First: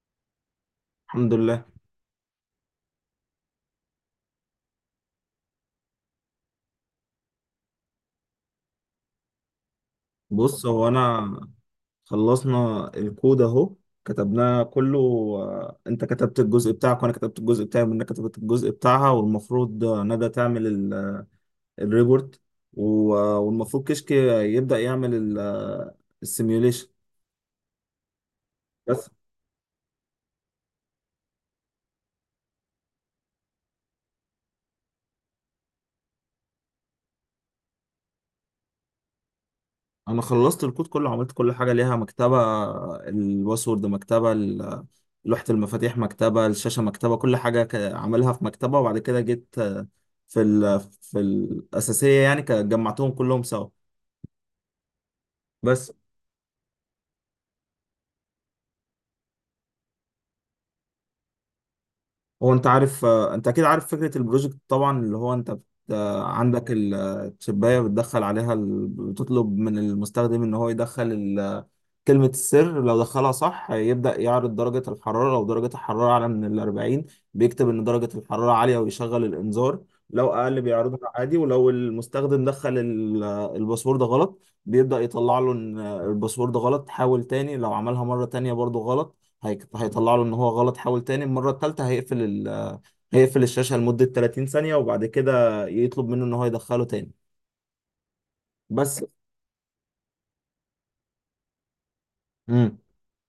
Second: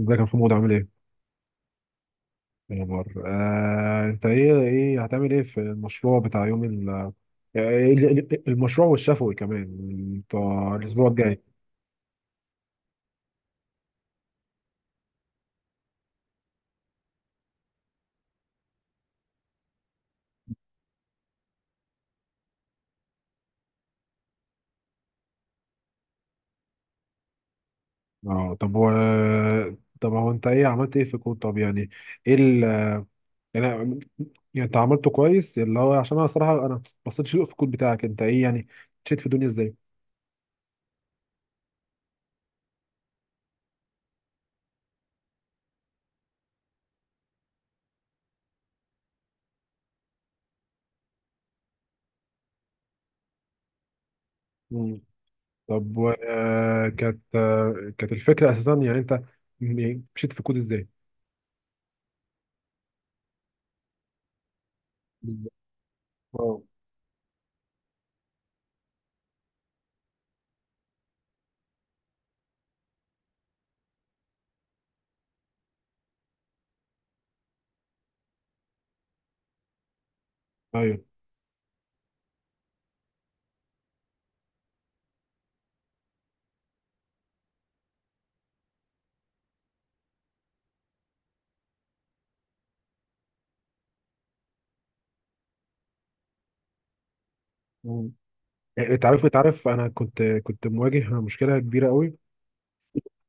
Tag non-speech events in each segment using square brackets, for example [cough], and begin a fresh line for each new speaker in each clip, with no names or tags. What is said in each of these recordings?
ازيك يا محمود عامل ايه؟
الحمد لله.
ايه الاخبار؟ انت ايه هتعمل ايه في المشروع بتاع يوم ال آه، ايه ال- ال- المشروع والشفوي كمان
بص،
بتاع
هو
الاسبوع
انا
الجاي؟
خلصنا الكود اهو، كتبناه كله. انت كتبت الجزء بتاعك وانا كتبت الجزء بتاعي ومنى كتبت الجزء بتاعها، والمفروض ندى تعمل الريبورت والمفروض كشك يبدأ يعمل السيميوليشن.
اه طب هو طب هو انت عملت ايه في الكود؟ طب يعني ايه ال يعني يعني انت عملته كويس، اللي هو، عشان الصراحه انا بصيت في الكود بتاعك، انت ايه يعني مشيت في الدنيا ازاي؟
انا خلصت الكود كله، عملت كل حاجه ليها مكتبه. الباسورد مكتبه، لوحه المفاتيح مكتبه، الشاشه مكتبه، كل حاجه عاملها في مكتبه، وبعد كده جيت في الاساسيه يعني جمعتهم كلهم سوا
مم.
بس.
طب، كانت الفكره اساسا، يعني انت مشيت في الكود ازاي؟
هو انت عارف، انت اكيد عارف فكره البروجكت طبعا، اللي هو انت
بالظبط. اه،
عندك الشبايه بتدخل عليها، بتطلب من المستخدم ان هو يدخل كلمة السر، لو دخلها صح يبدأ يعرض درجة الحرارة. لو درجة الحرارة أعلى من 40 بيكتب إن درجة الحرارة عالية ويشغل الإنذار، لو أقل
ايوه.
بيعرضها عادي. ولو المستخدم دخل الباسورد غلط بيبدأ يطلع له إن الباسورد غلط، حاول تاني. لو عملها مرة تانية برضه غلط هيطلع له إن هو غلط، حاول تاني. المرة التالتة هيقفل الشاشة لمدة 30 ثانية، وبعد كده يطلب منه إن هو يدخله تاني بس.
انت عارف، انا كنت مواجه مشكله كبيره قوي
امم.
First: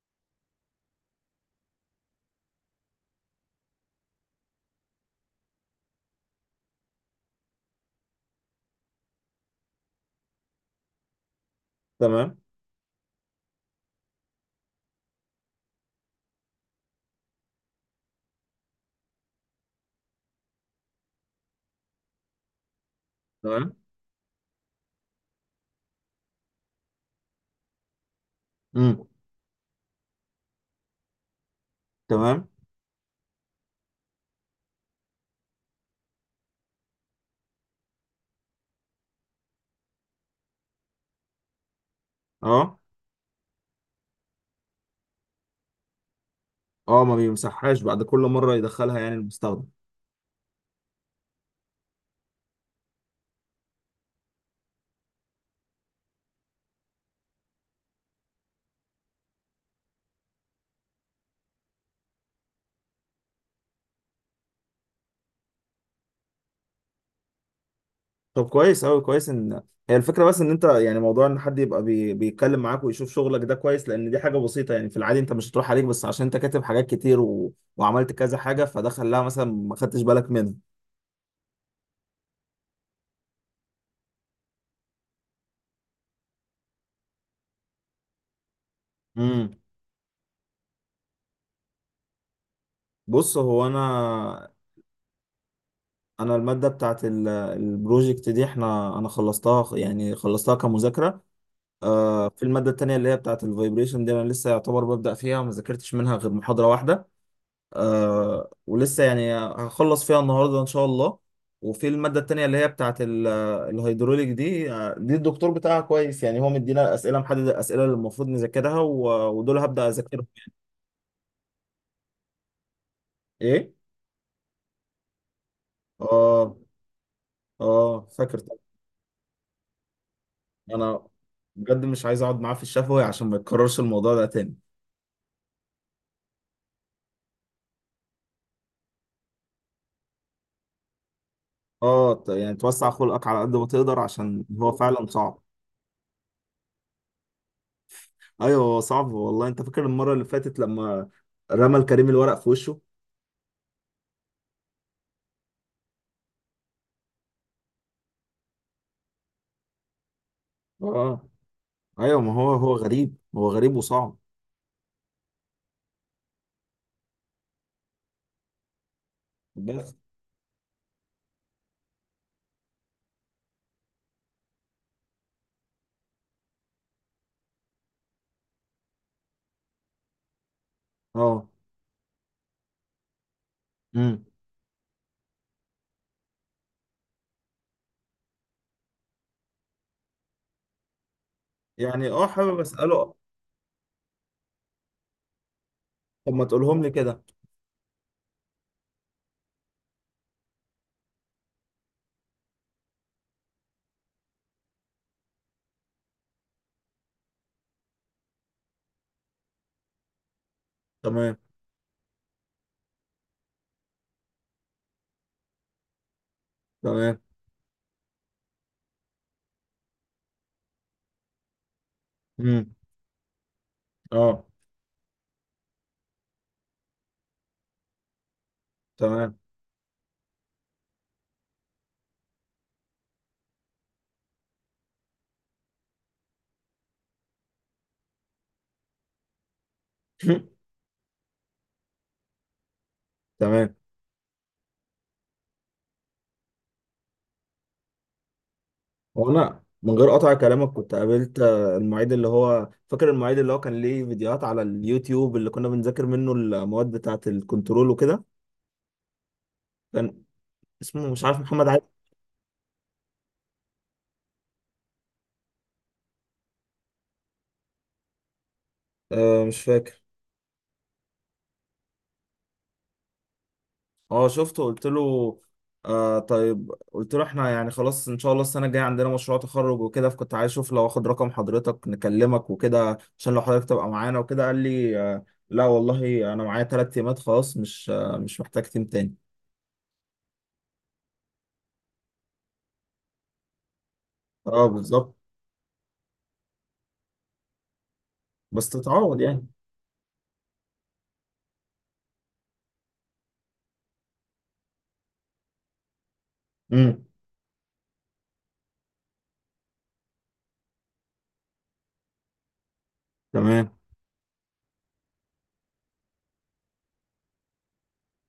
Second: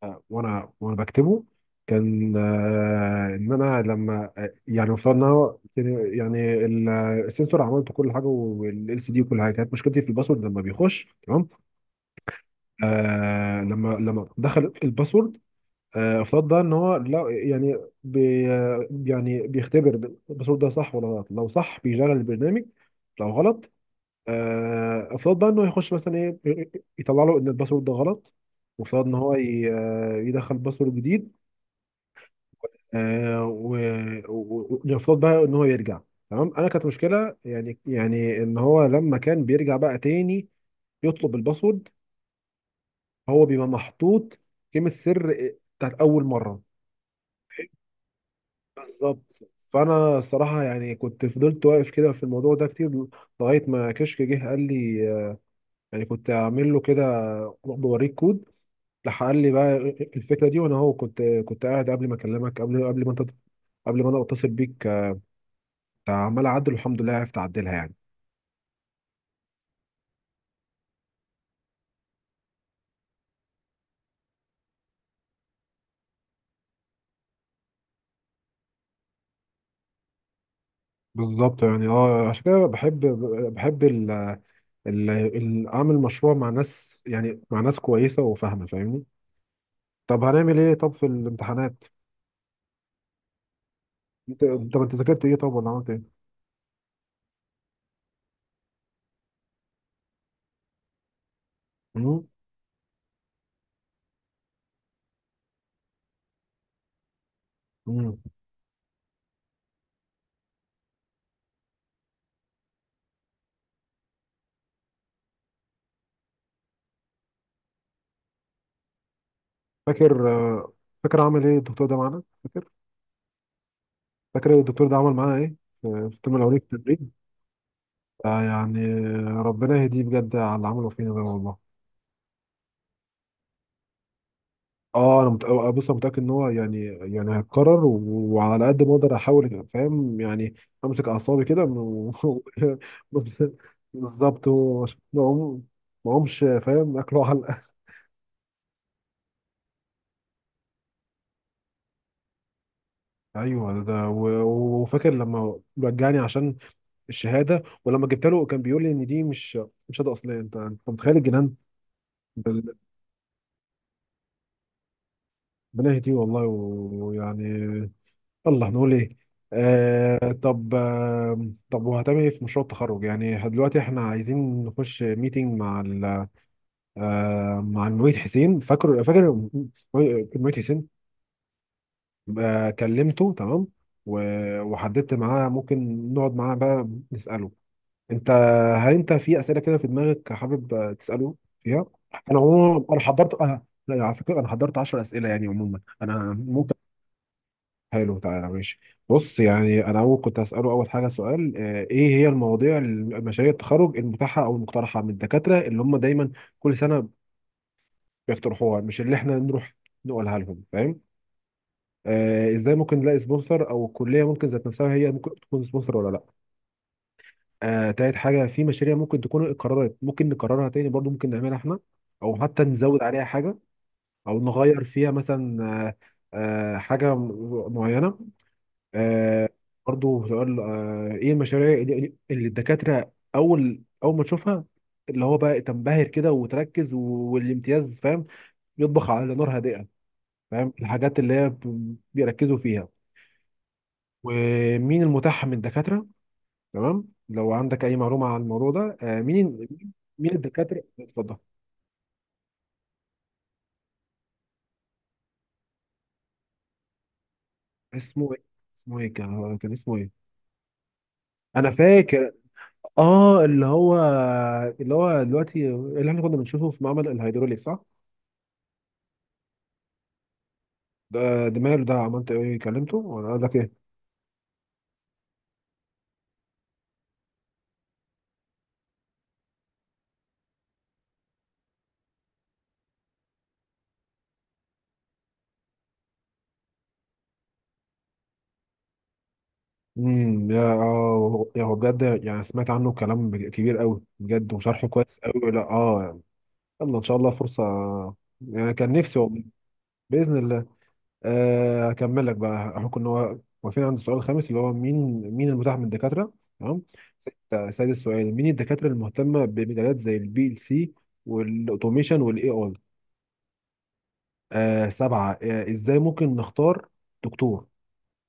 آه، وانا وانا بكتبه، كان، ان انا لما، يعني مفترض ان هو السنسور، عملت كل حاجه والال سي دي وكل حاجه، كانت مشكلتي في الباسورد لما بيخش تمام.
تمام.
لما دخل الباسورد، افترض بقى ان هو لا، يعني بي آه، يعني بيختبر الباسورد ده صح ولا غلط. لو صح بيشغل البرنامج، لو غلط
تمام.
آه، افترض بقى انه يخش مثلا ايه إيه، إيه، يطلع له ان الباسورد ده غلط. وافترض
امم.
ان هو يدخل باسورد جديد،
تمام.
ويفترض بقى ان هو يرجع. تمام. كانت مشكله، يعني ان هو لما كان بيرجع بقى تاني يطلب الباسورد،
أه.
هو بيبقى محطوط كلمه سر، بتاعت اول مره.
اه، ما بيمسحهاش بعد كل مره يدخلها يعني
بالظبط.
المستخدم.
فانا الصراحه يعني، كنت فضلت واقف كده في الموضوع ده كتير، لغايه ما كشك جه قال لي، يعني كنت اعمل له كده بوريك كود. راح قال لي بقى الفكره دي. وانا كنت قاعد قبل ما اكلمك، قبل ما انت قبل ما انا اتصل بيك، عمال اعدل، والحمد لله عرفت اعدلها يعني.
طب كويس اوي، كويس ان هي الفكره. بس ان انت يعني موضوع ان حد يبقى بيتكلم معاك ويشوف شغلك ده كويس، لان دي حاجه بسيطه يعني. في العادي انت مش هتروح عليك بس عشان انت كاتب حاجات كتير وعملت كذا حاجه، فده خلاها مثلا ما خدتش بالك منها.
بالظبط. يعني اه، عشان كده بحب اعمل مشروع مع ناس، يعني مع ناس كويسه وفاهمه، فاهمني.
امم.
طب، هنعمل ايه في الامتحانات؟
بص، هو
انت،
انا
انت ذاكرت ايه، طب، ولا عملت ايه؟
انا الماده بتاعت البروجكت دي احنا، انا خلصتها يعني، خلصتها كمذاكره.
مم؟
آه، في الماده التانية اللي هي بتاعت الفايبريشن دي انا لسه يعتبر ببدا فيها، ما ذاكرتش منها غير محاضره واحده.
مم.
آه، ولسه يعني هخلص فيها النهارده ان شاء الله. وفي الماده التانيه اللي هي بتاعه الهيدروليك دي، دي الدكتور بتاعها كويس يعني، هو مدينا اسئله، محدد الاسئله اللي المفروض نذاكرها، ودول هبدا اذاكرهم.
فاكر؟ فاكر عمل ايه الدكتور ده معانا؟ فاكر،
ايه؟
الدكتور ده عمل معانا ايه في الترم
اه.
الاولاني في التدريب؟
اه، فاكر طبعا.
يعني ربنا يهديه بجد على اللي عمله
انا
فينا ده والله.
بجد مش عايز اقعد معاه في الشفوي عشان ما يتكررش الموضوع ده تاني.
اه انا مت... آه، بص، انا متاكد ان هو، يعني هيتكرر و- وعلى قد ما اقدر احاول، فاهم يعني، امسك اعصابي كده
اه،
و-
يعني توسع
[laughs]
خلقك على قد ما تقدر عشان
بالظبط،
هو
هو عشان
فعلا صعب.
ما اقومش فاهم اكله علقه.
ايوه، هو صعب والله. انت فاكر المره اللي فاتت لما رمى الكريم الورق في وشه؟
ايوه، وفاكر لما رجعني عشان الشهاده، ولما جبت له كان بيقول لي ان دي مش شهاده اصليه. انت متخيل
اه،
الجنان؟
ايوه. ما هو هو
ده-
غريب، هو غريب وصعب.
ربنا يهديه والله، ويعني الله، نقول ايه.
بس.
طب، طب، وهتعمل ايه في مشروع التخرج؟ يعني دلوقتي احنا عايزين نخش ميتنج مع ال آه مع المعيد حسين. فاكر، المعيد حسين؟
اه.
كلمته تمام
امم.
و- وحددت معاه ممكن نقعد معاه بقى نسأله. انت، هل انت في أسئلة كده في دماغك حابب، تسأله فيها؟
يعني اه،
انا
حابب
عموما، انا
اساله.
حضرت انا لا، على فكرة انا حضرت 10 أسئلة، يعني عموما انا
طب ما
ممكن.
تقولهم لي كده.
حلو، تعالى، ماشي. بص، يعني انا اول كنت هساله، اول حاجه سؤال: ايه هي المواضيع المشاريع التخرج المتاحه او المقترحه من الدكاتره اللي هم دايما كل سنه بيقترحوها، مش اللي احنا نروح نقولها لهم، فاهم.
تمام.
ازاي ممكن نلاقي سبونسر، او الكليه ممكن ذات نفسها هي ممكن تكون سبونسر ولا لا؟
تمام.
تالت حاجه، في مشاريع ممكن تكون قررت ممكن نكررها تاني برضو ممكن نعملها احنا، او حتى
امم.
نزود عليها حاجه، او
اه.
نغير فيها مثلا، معينه
تمام.
آه برضه سؤال: ايه المشاريع اللي الدكاترة اول ما تشوفها، اللي هو بقى تنبهر كده وتركز، والامتياز، فاهم، يطبخ على نار هادئة.
[laughs]
فاهم الحاجات اللي هي بيركزوا فيها،
تمام.
ومين المتاح من الدكاترة. تمام. لو عندك اي معلومة عن الموضوع ده،
هو انا
مين،
من غير قطع كلامك
الدكاترة،
كنت
اتفضل.
قابلت المعيد، اللي هو فاكر المعيد اللي هو كان ليه فيديوهات على اليوتيوب اللي كنا بنذاكر منه المواد بتاعه الكنترول وكده.
اسمه ايه؟ كان، اسمه ايه؟
كان اسمه مش عارف، محمد
انا
عادل.
فاكر. اه اللي هو، دلوقتي اللي احنا كنا بنشوفه في معمل الهيدروليك، صح؟
آه، مش فاكر.
ده ماله؟ ده عملت ايه، كلمته ولا قال لك ايه؟
اه، شفته، قلت له آه طيب، قلت له احنا يعني خلاص ان شاء الله السنه الجايه عندنا مشروع تخرج وكده، فكنت عايز اشوف لو اخد رقم حضرتك نكلمك وكده، عشان لو حضرتك تبقى معانا وكده. قال لي لا والله انا معايا ثلاث تيمات، خلاص مش محتاج تيم تاني.
يا اه يا هو بجد، يعني سمعت عنه كلام كبير قوي بجد،
اه،
وشرحه
بالظبط.
كويس قوي، لا اه يعني. يلا ان شاء الله فرصه،
بس
يعني كان نفسي
تتعوض
والله.
يعني.
باذن الله. هكمل لك بقى. احنا كنا واقفين عند السؤال الخامس اللي هو مين، المتاح من الدكاتره. تمام.
امم.
سادس سؤال: مين الدكاتره المهتمه بمجالات زي PLC والاوتوميشن والاي اي؟
تمام.
سبعه: ازاي ممكن نختار دكتور،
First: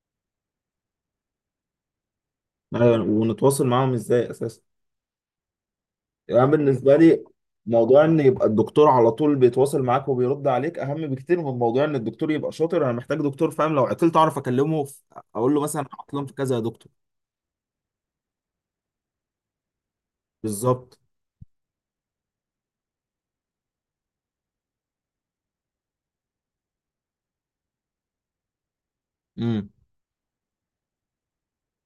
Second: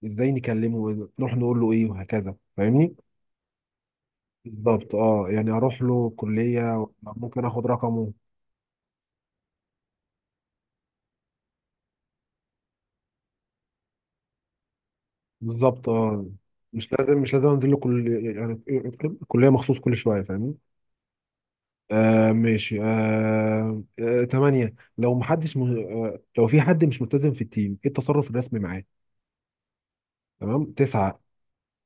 ازاي نكلمه، نروح نقول له ايه وهكذا، فاهمني.
ايوه، ونتواصل معاهم ازاي اساسا؟
بالظبط، اه، يعني اروح له
يعني أنا
كلية ولا
بالنسبه لي
ممكن اخد
موضوع
رقمه؟
ان يبقى الدكتور على طول بيتواصل معاك وبيرد عليك اهم بكتير من موضوع ان الدكتور يبقى شاطر. انا محتاج دكتور فاهم، لو عطلت اعرف اكلمه في... اقول له مثلا
بالظبط،
عطلان
اه.
في كذا يا دكتور.
مش لازم انزل له كل، يعني كلية مخصوص، كل شوية، فاهمني.
بالظبط.
ماشي. تمانية: لو محدش م... آه لو في حد مش ملتزم في التيم، ايه التصرف الرسمي معاه؟
امم.
تمام. تسعة:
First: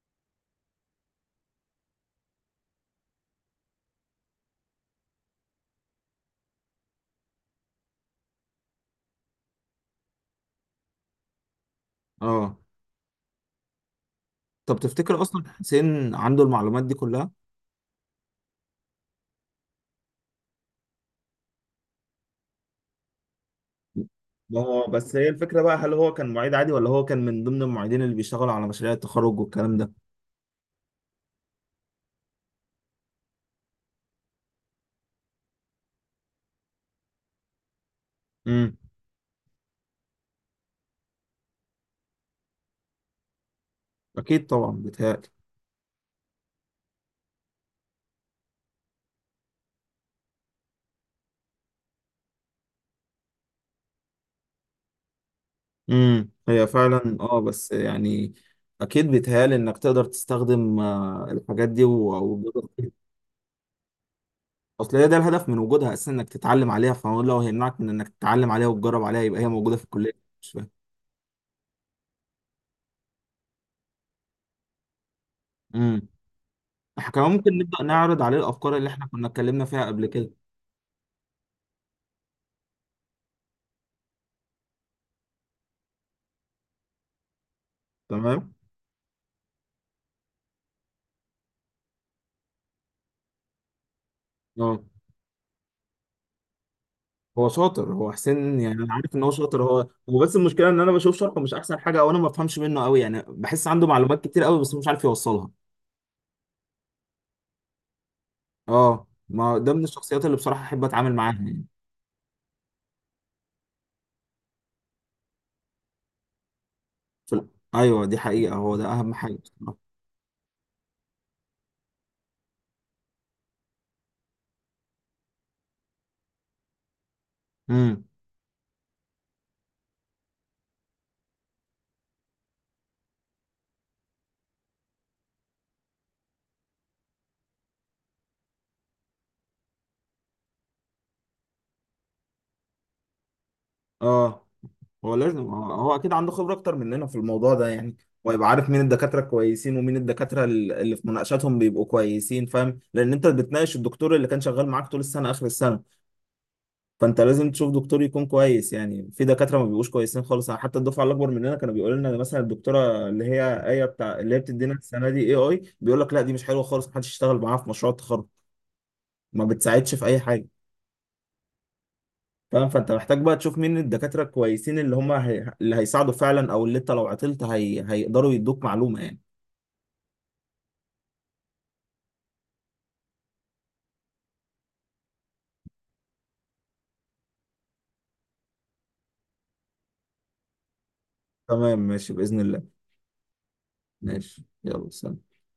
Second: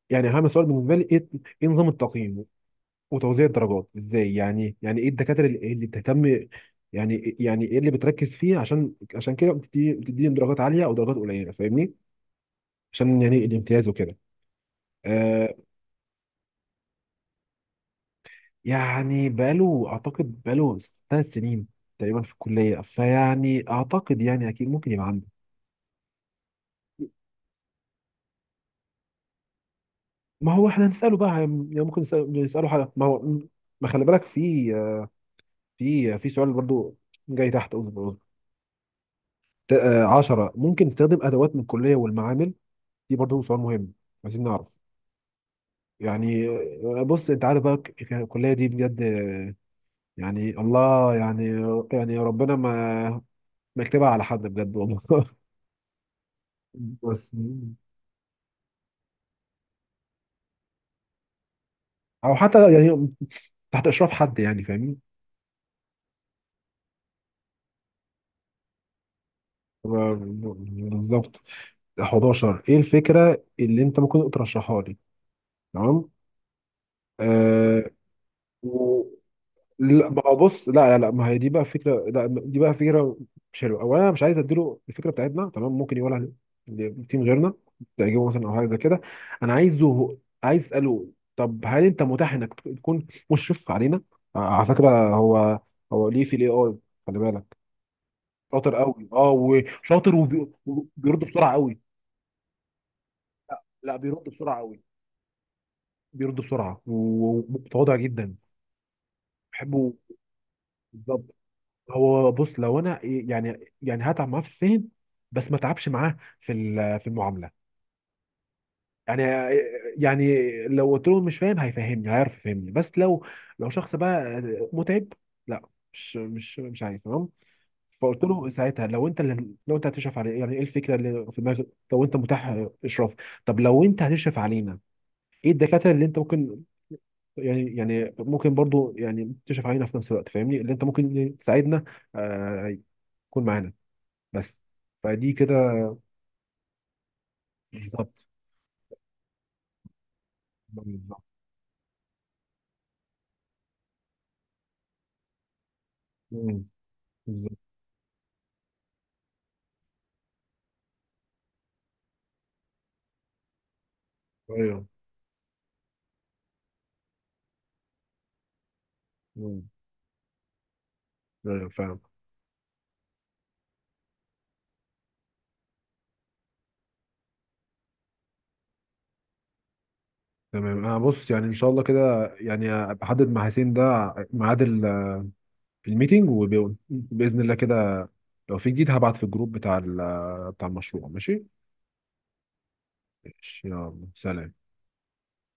يعني اهم سؤال بالنسبة لي ايه، نظام التقييم وتوزيع الدرجات ازاي. يعني ايه الدكاتره اللي بتهتم، يعني ايه اللي بتركز فيه، عشان كده بتدي، بتديهم درجات عاليه او درجات قليله، فاهمني.
اه،
عشان يعني الامتياز وكده.
طب تفتكر اصلا
آه
حسين عنده المعلومات دي كلها؟
يعني بقاله، اعتقد بقاله 3 سنين تقريبا في الكليه، فيعني اعتقد يعني
ما
اكيد
هو
ممكن يبقى
بس
عنده.
هي الفكره بقى، هل هو كان معيد عادي ولا هو كان من ضمن المعيدين اللي بيشتغلوا على مشاريع التخرج والكلام ده.
ما هو احنا هنساله بقى، يعني ممكن نساله حاجه. ما هو ما خلي بالك، في، في سؤال برضو جاي تحت، اصبر اصبر.
امم.
10، ممكن تستخدم ادوات من الكليه والمعامل؟ دي برضه سؤال مهم، عايزين
اكيد
نعرف
طبعا بيتهيألي.
يعني. بص، انت عارف بقى، الكليه دي بجد، يعني الله يعني، ربنا ما يكتبها على حد بجد والله. [laughs]
امم. هي فعلا
بس،
اه، بس يعني اكيد بيتهيألي انك تقدر تستخدم الحاجات دي
او
وتجرب
حتى
فيها.
يعني تحت اشراف حد يعني،
اصل
فاهمني.
هي ده الهدف من وجودها اساسا، انك تتعلم عليها. فهو لو هيمنعك من انك تتعلم عليها وتجرب عليها، يبقى هي موجوده في الكليه مش فاهم.
بالظبط. 11: ايه الفكره اللي انت ممكن ترشحها لي؟
امم.
تمام.
احنا كمان ممكن
آه
نبدا نعرض عليه الافكار اللي احنا كنا اتكلمنا فيها قبل
لا، ما
كده.
هو بص، لا لا لا، ما هي دي بقى فكره، لا دي بقى فكره مش حلوه. اولا انا مش عايز اديله الفكره بتاعتنا، تمام. ممكن يقولها لتيم غيرنا، تعجبه مثلا،
تمام.
او حاجه زي كده. انا عايز اساله: طب هل انت متاح انك تكون مشرف علينا؟ على
اه.
فكره هو، ليه في AI، خلي
هو
بالك.
شاطر هو حسين يعني،
شاطر
انا
قوي،
عارف ان هو
اه،
شاطر. هو
وشاطر،
هو بس المشكله ان انا بشوف
وبيرد
شرحه
بسرعه
مش احسن
قوي.
حاجه، او انا ما بفهمش منه قوي يعني، بحس عنده
لا، بيرد
معلومات كتير
بسرعه
قوي بس
قوي،
مش عارف يوصلها.
بيرد بسرعه ومتواضع جدا،
اه، ما ده من
بحبه.
الشخصيات اللي بصراحة احب اتعامل معاها
بالظبط.
يعني.
هو بص، لو انا، يعني هتعب معاه في الفهم، بس ما تعبش معاه في في
في ال-
المعامله.
ايوه، دي حقيقة، هو ده اهم
يعني
حاجة بصراحة.
يعني لو قلت له مش فاهم هيفهمني، هيعرف يفهمني. بس لو شخص بقى متعب، لا، مش عايز، تمام.
امم.
فقلت له ساعتها، لو انت هتشرف علي، يعني ايه الفكره اللي في دماغك لو انت متاح اشراف؟ طب لو انت هتشرف علينا، ايه الدكاتره اللي انت ممكن، يعني ممكن برضو يعني تشرف علينا في نفس الوقت، فاهمني، اللي انت ممكن تساعدنا، آه، يكون معانا
اه،
بس.
هو
فدي
لازم،
كده.
هو هو اكيد عنده خبرة اكتر مننا في الموضوع ده يعني،
بالظبط
ويبقى عارف مين الدكاترة كويسين ومين الدكاترة اللي في
بالظبط
مناقشاتهم بيبقوا كويسين، فاهم؟ لان انت بتناقش الدكتور اللي كان شغال معاك طول السنة اخر السنة.
مم.
فانت لازم
بالظبط،
تشوف دكتور يكون كويس يعني، في دكاترة ما بيبقوش كويسين خالص يعني. حتى الدفعة الاكبر مننا كانوا بيقولوا لنا مثلا الدكتورة اللي هي ايه بتاع، اللي هي بتدينا
ايوه.
السنة دي AI، بيقول لك لا دي مش حلوة خالص، محدش يشتغل معاها في مشروع التخرج. ما
مم.
بتساعدش في اي حاجه،
ايوه، فاهم.
فاهم؟ فانت محتاج بقى تشوف مين الدكاتره الكويسين، اللي هم اللي هيساعدوا فعلا، او اللي انت لو عطلت هيقدروا يدوك معلومه يعني.
تمام، انا بص، يعني ان شاء الله كده، يعني أبقى احدد مع حسين ده ميعاد الميتنج، وباذن الله كده، لو في جديد هبعت في الجروب بتاع بتاع المشروع، ماشي.
تمام، ماشي باذن الله.
ماشي يلا
ماشي،
سلام.
يلا سلام.